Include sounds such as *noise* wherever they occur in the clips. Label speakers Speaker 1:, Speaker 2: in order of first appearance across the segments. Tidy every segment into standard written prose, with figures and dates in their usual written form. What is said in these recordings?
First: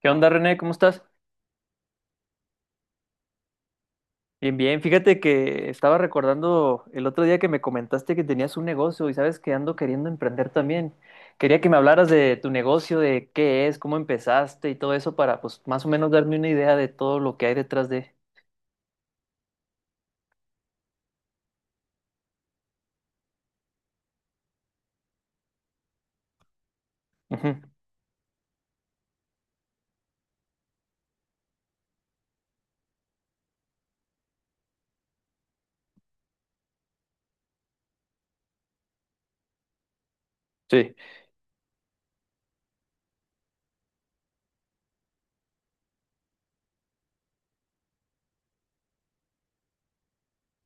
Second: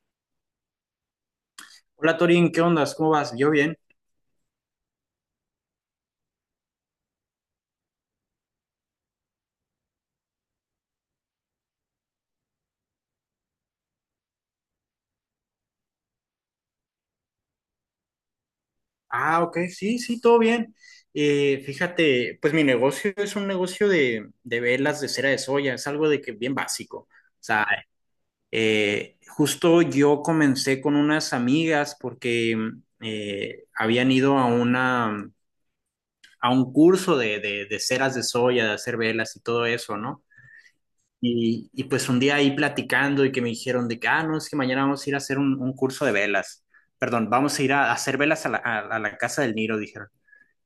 Speaker 1: ¿Qué onda, René? ¿Cómo estás?
Speaker 2: Hola Torín, ¿qué ondas? ¿Cómo vas? ¿Yo bien?
Speaker 1: Bien, bien. Fíjate que estaba recordando el otro día que me comentaste que tenías un negocio y sabes que ando queriendo emprender también. Quería que me hablaras de tu negocio, de qué es, cómo empezaste y todo eso para, pues, más o menos darme una idea de todo lo que hay detrás de.
Speaker 2: Ah, ok, sí, sí, todo bien. Fíjate, pues mi negocio es un negocio de velas de cera de soya, es algo de que bien básico. O
Speaker 1: Ujú.
Speaker 2: sea, justo yo comencé con unas amigas porque habían ido a a un curso de ceras de soya, de hacer velas y todo eso, ¿no?
Speaker 1: Sí.
Speaker 2: Y pues un día ahí platicando y que me dijeron de que, ah, no, es que mañana vamos a ir a hacer un curso de velas. Perdón, vamos a ir a hacer velas a la casa del Niro, dijeron.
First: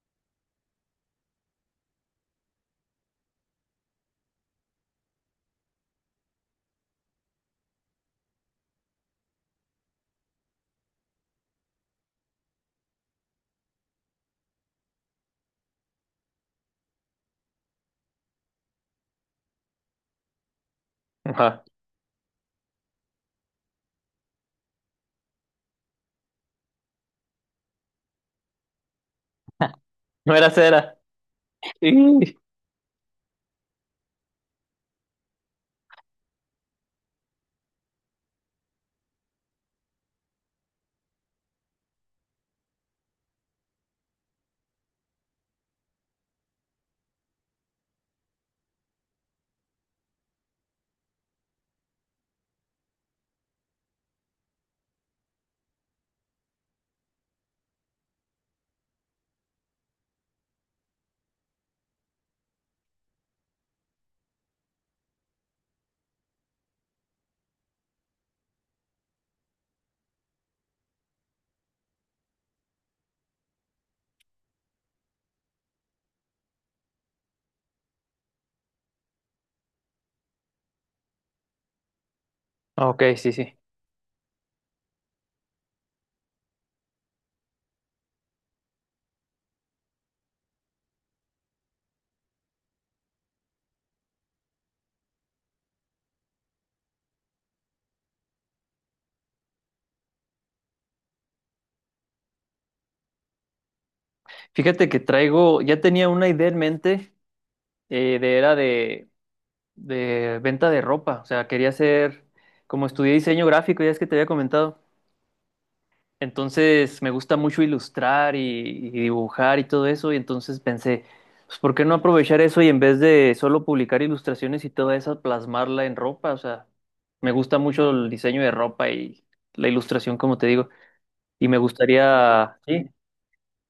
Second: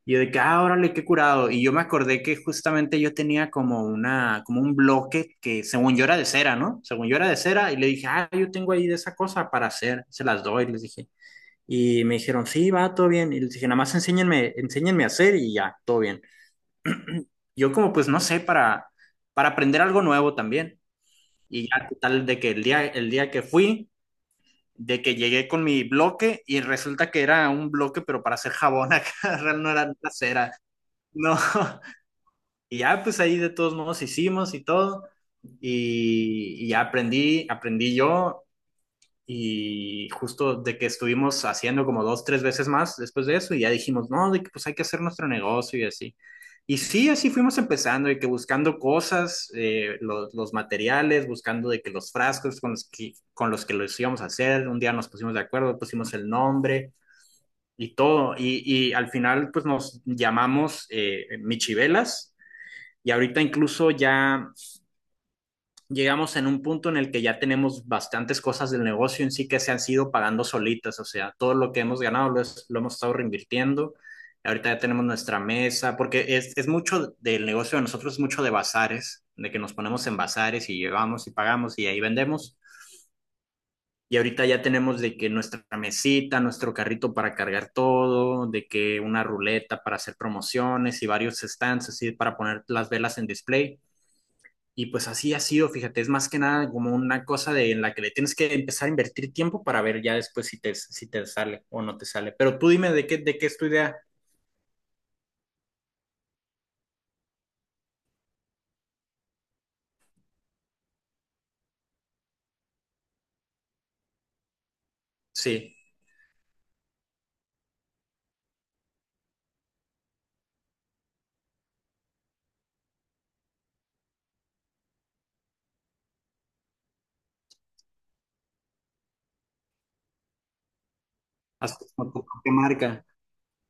Speaker 2: Y yo de que, ah, órale, qué curado. Y yo me acordé que justamente yo tenía como un bloque que según yo era de cera, ¿no? Según yo era de cera. Y le dije, ah, yo tengo ahí de esa cosa para hacer, se las doy, les dije. Y me dijeron, sí, va, todo bien. Y les dije, nada más enséñenme, enséñenme a hacer y ya, todo bien. *clears throat* Yo como pues no sé, para aprender algo nuevo también.
Speaker 1: Ajá.
Speaker 2: Y
Speaker 1: *laughs*
Speaker 2: ya tal de que el día que fui, de que llegué con mi bloque y resulta que era un bloque, pero para hacer jabón acá, *laughs* real no era nada
Speaker 1: No era
Speaker 2: cera.
Speaker 1: cera.
Speaker 2: No. *laughs*
Speaker 1: Sí.
Speaker 2: Y ya pues ahí de todos modos hicimos y todo. Y ya aprendí, aprendí yo y justo de que estuvimos haciendo como dos, tres veces más después de eso y ya dijimos, no, de que pues hay que hacer nuestro negocio y así. Y sí, así fuimos empezando y que buscando cosas, los materiales, buscando de que los frascos con los que los íbamos a hacer, un día nos pusimos de acuerdo, pusimos el nombre y todo. Y al final pues nos llamamos Michivelas y ahorita incluso ya llegamos en un punto en el que ya tenemos bastantes cosas del negocio en sí que se han sido pagando solitas, o sea, todo lo que hemos ganado lo, es- lo hemos estado reinvirtiendo. Ahorita ya tenemos nuestra mesa, porque es mucho del negocio de nosotros, es mucho de bazares, de que nos ponemos en bazares y llevamos y pagamos y ahí vendemos.
Speaker 1: Ah, ok, sí, sí.
Speaker 2: Y ahorita ya tenemos de que nuestra mesita, nuestro carrito para cargar todo, de que una ruleta para hacer promociones y varios stands así para poner las velas en display. Y pues así ha sido, fíjate, es más que nada como una cosa de, en la que le tienes que empezar a invertir tiempo para ver ya después si te, si te sale o no te sale. Pero tú dime de qué es tu idea.
Speaker 1: Fíjate que traigo, ya tenía una idea en mente de era de venta de ropa. O sea, quería hacer, como estudié diseño gráfico, ya es que te había comentado.
Speaker 2: Sí,
Speaker 1: Entonces me gusta mucho ilustrar y dibujar y todo eso, y entonces pensé, pues ¿por qué no aprovechar eso y en vez de solo publicar ilustraciones y toda esa plasmarla en ropa? O sea, me gusta mucho el diseño de ropa y la ilustración, como te digo, y me
Speaker 2: haz como tu propia
Speaker 1: gustaría, sí,
Speaker 2: marca.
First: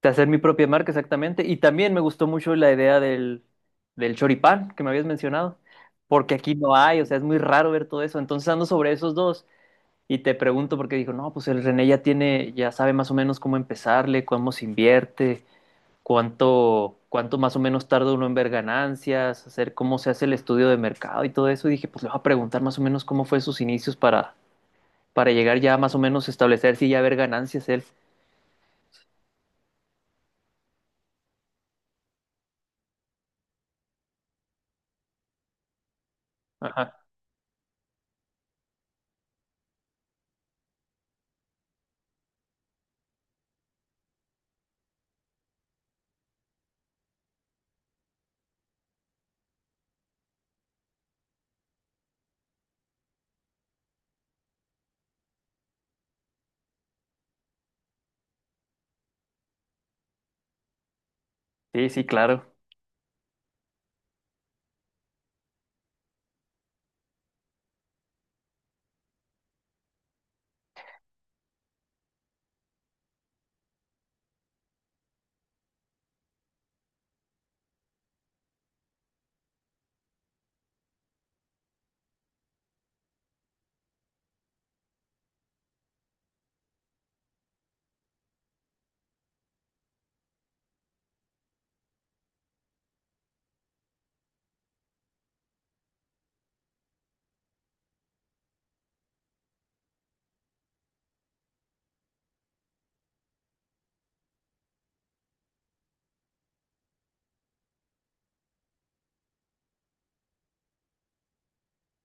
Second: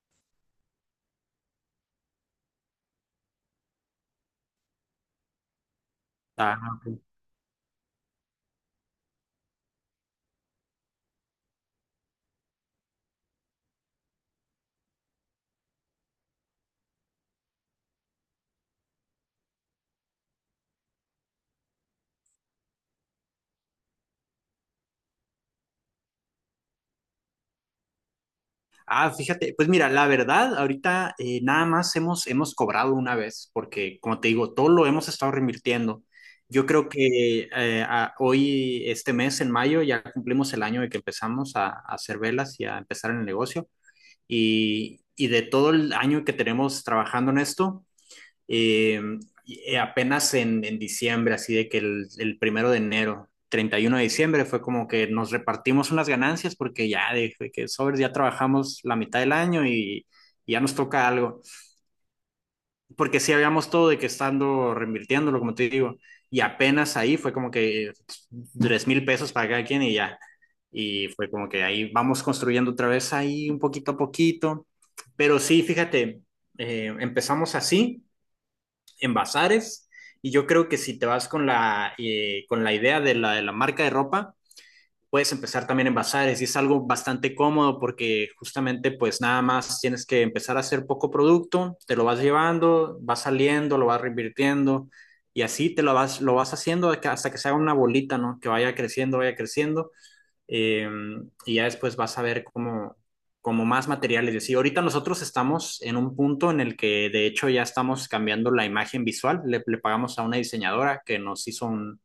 Speaker 1: de hacer mi propia marca exactamente, y también me gustó mucho la idea del, del choripán que me habías mencionado, porque aquí
Speaker 2: Ah,
Speaker 1: no hay,
Speaker 2: ok.
Speaker 1: o sea, es muy raro ver todo eso, entonces ando sobre esos dos. Y te pregunto porque dijo, no, pues el René ya tiene, ya sabe más o menos cómo empezarle, cómo se invierte, cuánto, cuánto más o menos tarda uno en ver ganancias, hacer cómo se hace el estudio de mercado y todo eso. Y dije, pues le voy a preguntar más o menos cómo fue sus inicios para llegar ya más o menos a establecer si ya ver ganancias él.
Speaker 2: Ah, fíjate, pues mira, la verdad, ahorita nada más hemos cobrado una vez, porque como te digo, todo lo hemos estado reinvirtiendo. Yo creo
Speaker 1: Ajá.
Speaker 2: que hoy, este mes, en mayo, ya cumplimos el año de que empezamos a hacer velas y a empezar en el negocio. Y de todo el año que tenemos trabajando en esto, eh, apenas en diciembre, así de que el primero de enero, 31 de diciembre, fue como que nos repartimos unas ganancias porque ya de que sobres ya trabajamos la mitad del año y ya nos toca algo
Speaker 1: Sí, sí, claro.
Speaker 2: porque sí habíamos todo de que estando reinvirtiéndolo, como te digo, y apenas ahí fue como que tres mil pesos para cada quien y ya. Y fue como que ahí vamos construyendo otra vez ahí un poquito a poquito. Pero sí, fíjate, empezamos así, en bazares, y yo creo que si te vas con la idea de la marca de ropa, puedes empezar también en bazares y es algo bastante cómodo porque justamente pues nada más tienes que empezar a hacer poco producto, te lo vas llevando, vas saliendo, lo vas reinvirtiendo y así te lo vas haciendo hasta que se haga una bolita, ¿no? Que vaya creciendo eh, y ya después vas a ver cómo como más materiales. Y así, ahorita nosotros estamos en un punto en el que de hecho ya estamos cambiando la imagen visual, le pagamos a una diseñadora que nos hizo un,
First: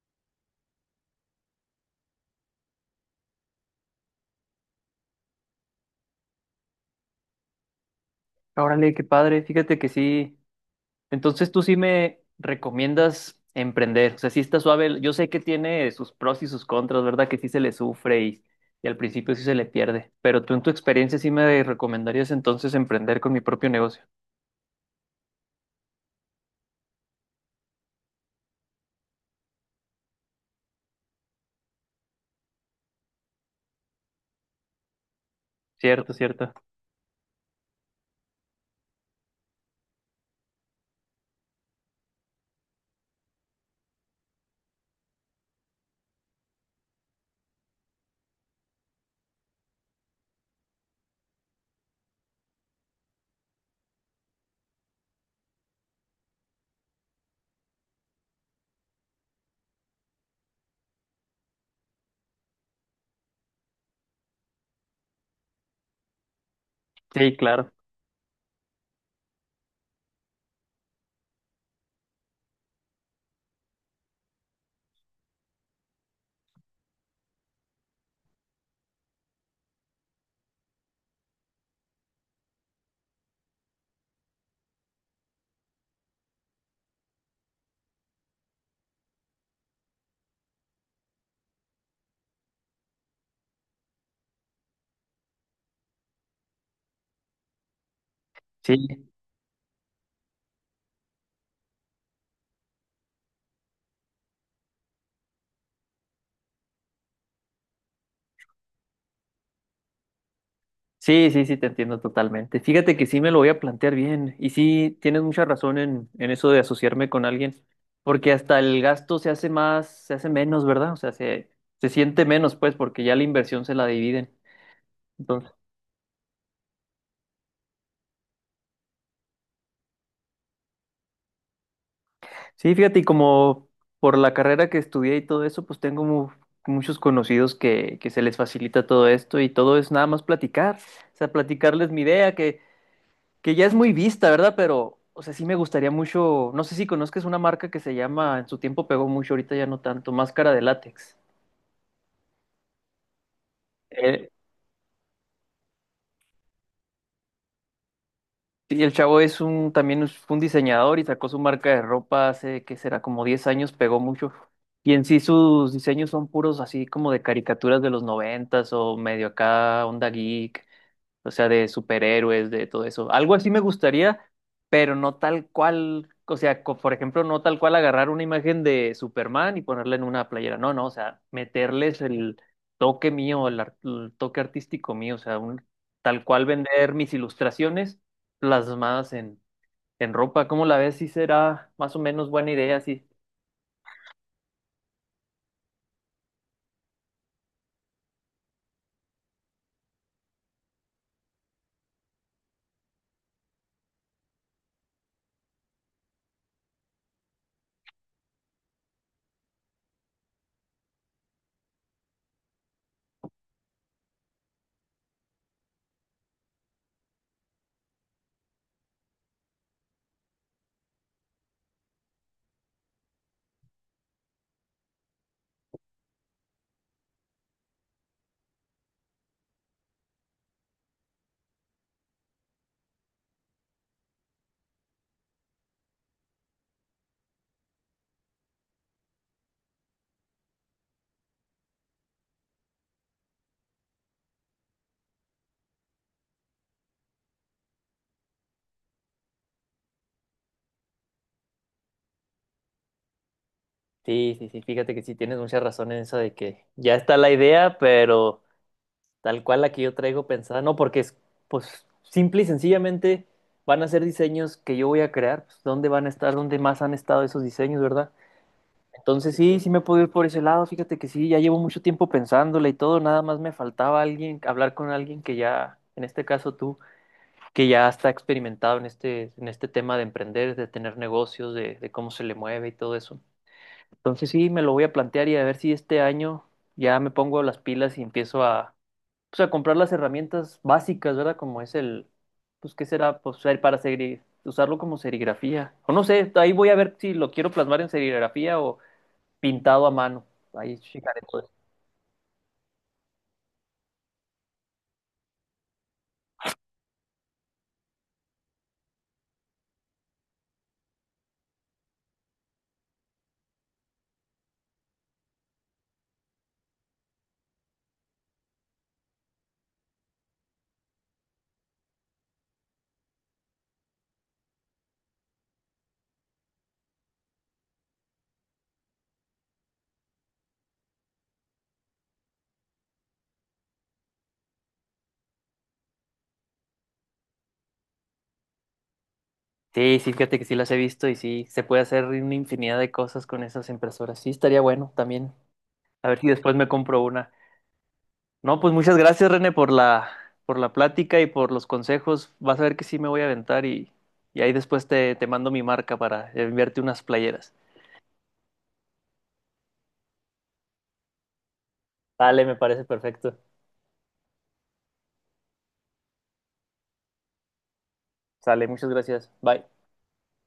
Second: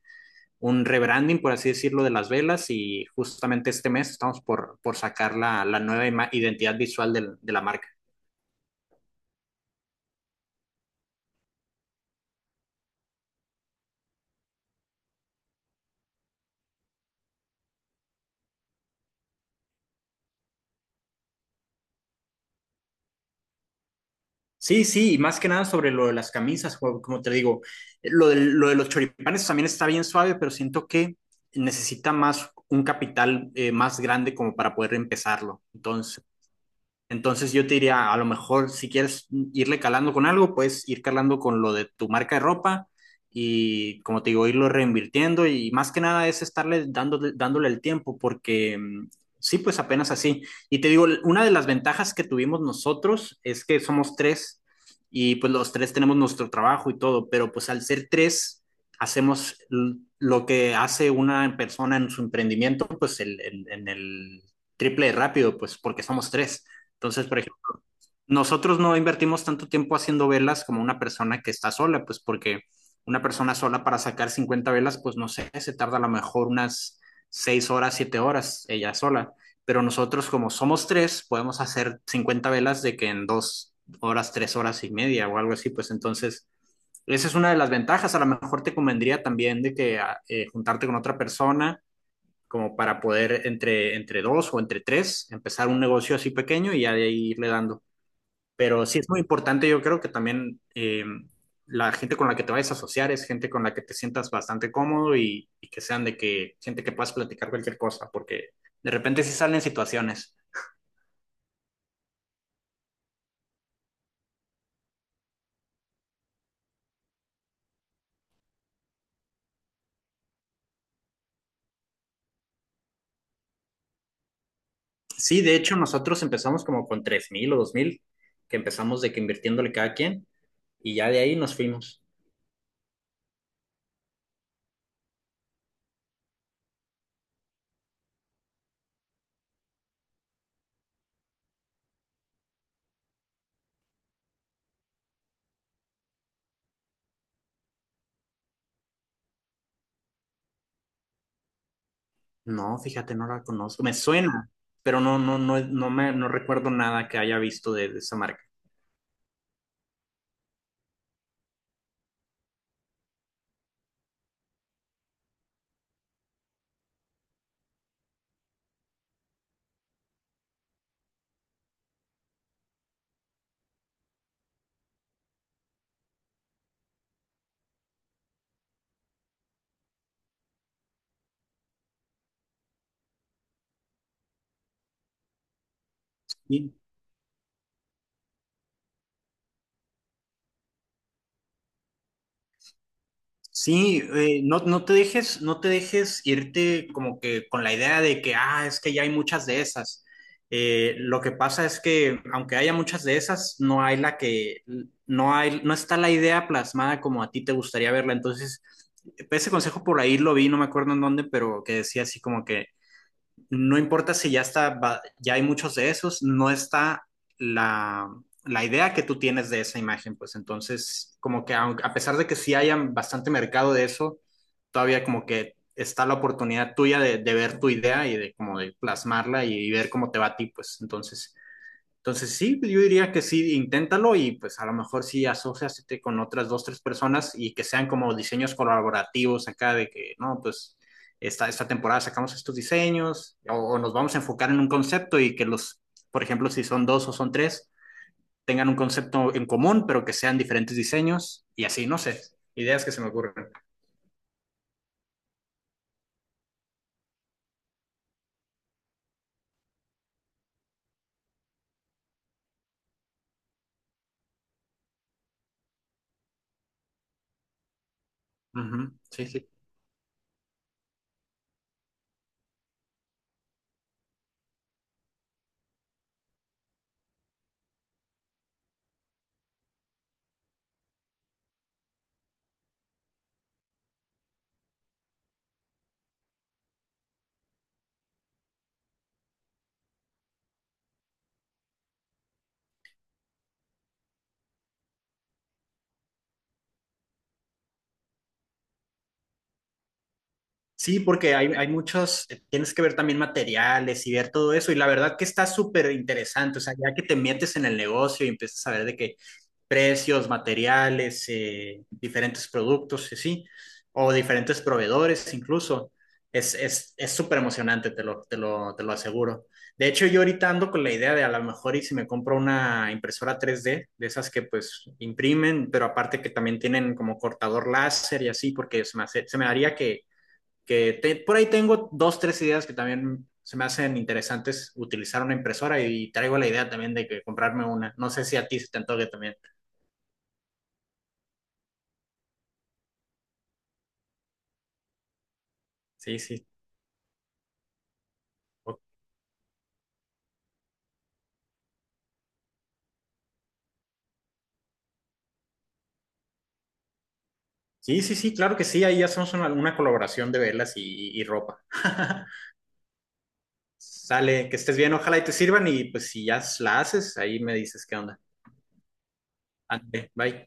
Speaker 2: un rebranding, por así decirlo, de las velas y justamente este mes estamos por sacar la nueva identidad visual de la marca.
Speaker 1: Órale, qué padre. Fíjate que sí, entonces tú sí me recomiendas emprender, o sea, sí está suave, yo sé que tiene sus pros y sus contras, ¿verdad? Que sí se le sufre y al principio sí se le pierde, pero tú en tu experiencia sí me recomendarías entonces emprender con mi propio negocio.
Speaker 2: Sí, sí, y más que nada sobre lo de las camisas, como te digo, lo de los choripanes también está bien suave, pero siento que necesita más un capital más grande como para poder empezarlo.
Speaker 1: Cierto,
Speaker 2: Entonces,
Speaker 1: cierto.
Speaker 2: Entonces yo te diría, a lo mejor si quieres irle calando con algo, puedes ir calando con lo de tu marca de ropa y como te digo, irlo reinvirtiendo y más que nada es estarle dándole, dándole el tiempo porque mm, sí, pues apenas así. Y te digo, una de las ventajas que tuvimos nosotros es que somos tres y pues los tres tenemos nuestro trabajo y todo, pero pues al ser tres hacemos l- lo que hace una persona en su emprendimiento, pues el- en el triple de rápido, pues porque somos tres. Entonces,
Speaker 1: Sí,
Speaker 2: por
Speaker 1: claro.
Speaker 2: ejemplo, nosotros no invertimos tanto tiempo haciendo velas como una persona que está sola, pues porque una persona sola para sacar 50 velas, pues no sé, se tarda a lo mejor unas 6 horas, 7 horas ella sola. Pero nosotros como somos tres, podemos hacer 50 velas de que en 2 horas, 3 horas y media o algo así, pues entonces... Esa es una de las ventajas. A lo mejor te convendría también de que juntarte con otra persona como para poder entre dos o entre tres empezar un negocio así pequeño y ya de ahí irle dando.
Speaker 1: Sí,
Speaker 2: Pero sí es muy importante, yo creo que también la gente con la que te vayas a asociar es gente con la que te sientas bastante cómodo y que sean de que gente que puedas platicar cualquier cosa, porque de repente sí salen situaciones.
Speaker 1: sí, sí, sí, te entiendo totalmente. Fíjate que sí me lo voy a plantear bien y sí tienes mucha razón en eso de asociarme con alguien, porque hasta el gasto se hace más, se hace menos, ¿verdad? O sea, se siente menos, pues, porque ya la inversión se la dividen.
Speaker 2: Sí, de hecho, nosotros empezamos como con 3.000 o 2.000 que empezamos de que invirtiéndole cada quien y ya de ahí nos fuimos.
Speaker 1: Sí, fíjate, y como por la carrera que estudié y todo eso, pues tengo mu- muchos conocidos que se les facilita todo esto y todo es nada más platicar, o sea, platicarles mi idea, que ya es muy vista, ¿verdad? Pero, o sea, sí me gustaría mucho, no sé si conozcas una marca que se llama, en su tiempo pegó mucho, ahorita ya no tanto, Máscara de Látex.
Speaker 2: No, fíjate, no la conozco. Me
Speaker 1: Eh,
Speaker 2: suena, pero no, no, no, no me, no recuerdo nada que haya visto de esa marca.
Speaker 1: Sí, el chavo es un, también es- fue un diseñador y sacó su marca de ropa hace, ¿qué será? Como 10 años, pegó mucho. Y en sí sus diseños son puros así como de caricaturas de los noventas o medio acá, onda geek, o sea, de superhéroes, de todo eso. Algo así me gustaría, pero no tal cual, o sea, co- por ejemplo, no tal cual agarrar una imagen de Superman y ponerla en una playera. No, no, o sea, meterles el toque mío, el, ar- el toque artístico mío, o sea, un, tal cual vender mis ilustraciones plasmadas en ropa. ¿Cómo la ves? Sí será más o menos buena idea, sí.
Speaker 2: Sí, no, no te dejes, no te dejes irte como que con la idea de que, ah, es que ya hay muchas de esas. Lo que pasa es que aunque haya muchas de esas, no hay la que, no hay, no está la idea plasmada como a ti te gustaría verla. Entonces, ese consejo por ahí lo vi, no me acuerdo en dónde, pero que decía así como que no importa si ya está, ya hay muchos de esos, no está la, la idea que tú tienes de esa imagen, pues entonces, como que a pesar de que sí haya bastante mercado de eso, todavía como que está la oportunidad tuya de ver tu idea y de como de plasmarla y ver cómo te va a ti, pues entonces sí, yo diría que sí, inténtalo y pues a lo mejor sí asóciate con otras dos, tres personas y que sean como diseños colaborativos acá de que, no, pues esta temporada sacamos estos diseños o nos vamos a enfocar en un concepto y que los, por ejemplo, si son dos o son tres, tengan un concepto en común, pero que sean diferentes diseños y así, no sé, ideas que se me ocurren.
Speaker 1: Sí, sí, sí, fíjate que sí tienes mucha razón en eso de que ya está la idea, pero tal cual la que yo traigo pensada, no, porque es, pues, simple y sencillamente van a ser diseños que yo voy a crear, pues, ¿dónde van a estar? ¿Dónde más han estado esos diseños, verdad?
Speaker 2: Ujú. Sí,
Speaker 1: Entonces
Speaker 2: sí.
Speaker 1: sí, sí me puedo ir por ese lado, fíjate que sí, ya llevo mucho tiempo pensándola y todo, nada más me faltaba alguien, hablar con alguien que ya, en este caso tú que ya está experimentado en este tema de emprender, de tener negocios, de cómo se le mueve y todo eso. Entonces sí, me lo voy a plantear y a ver si este año ya me pongo las pilas y empiezo a, pues, a comprar las herramientas básicas, ¿verdad? Como es el, pues, ¿qué será? Pues ser para segri- usarlo como serigrafía. O no sé, ahí voy a ver si lo quiero plasmar en serigrafía o pintado a mano. Ahí
Speaker 2: Sí,
Speaker 1: checaré
Speaker 2: porque
Speaker 1: todo
Speaker 2: hay,
Speaker 1: eso.
Speaker 2: hay muchos, tienes que ver también materiales y ver todo eso, y la verdad que está súper interesante, o sea, ya que te metes en el negocio y empiezas a ver de qué precios, materiales, diferentes productos, y sí, o diferentes proveedores incluso, es súper emocionante, te lo aseguro. De hecho, yo ahorita ando con la idea de a lo mejor y si me compro una impresora 3D, de esas que pues imprimen, pero aparte que también tienen como cortador láser y así, porque se me haría por ahí tengo dos, tres ideas que también se me hacen interesantes utilizar una impresora y traigo la idea también de que comprarme una. No sé si a ti se te antoje también.
Speaker 1: Sí, sí, fíjate que sí las he visto y sí, se puede hacer una infinidad de cosas con esas impresoras. Sí, estaría bueno también. A
Speaker 2: Sí,
Speaker 1: ver si
Speaker 2: sí.
Speaker 1: después me compro una. No, pues
Speaker 2: O-
Speaker 1: muchas gracias, René, por la plática y por los consejos. Vas a ver que sí me voy a aventar y ahí después te, te mando mi marca para enviarte unas playeras.
Speaker 2: Sí, sí, sí, claro que sí. Ahí hacemos una colaboración de velas y ropa. *laughs*
Speaker 1: Sale, me parece perfecto.
Speaker 2: Sale, que estés bien, ojalá y te sirvan y pues si ya la haces, ahí me dices qué onda.
Speaker 1: Sale, muchas gracias. Bye.
Speaker 2: Ande, bye.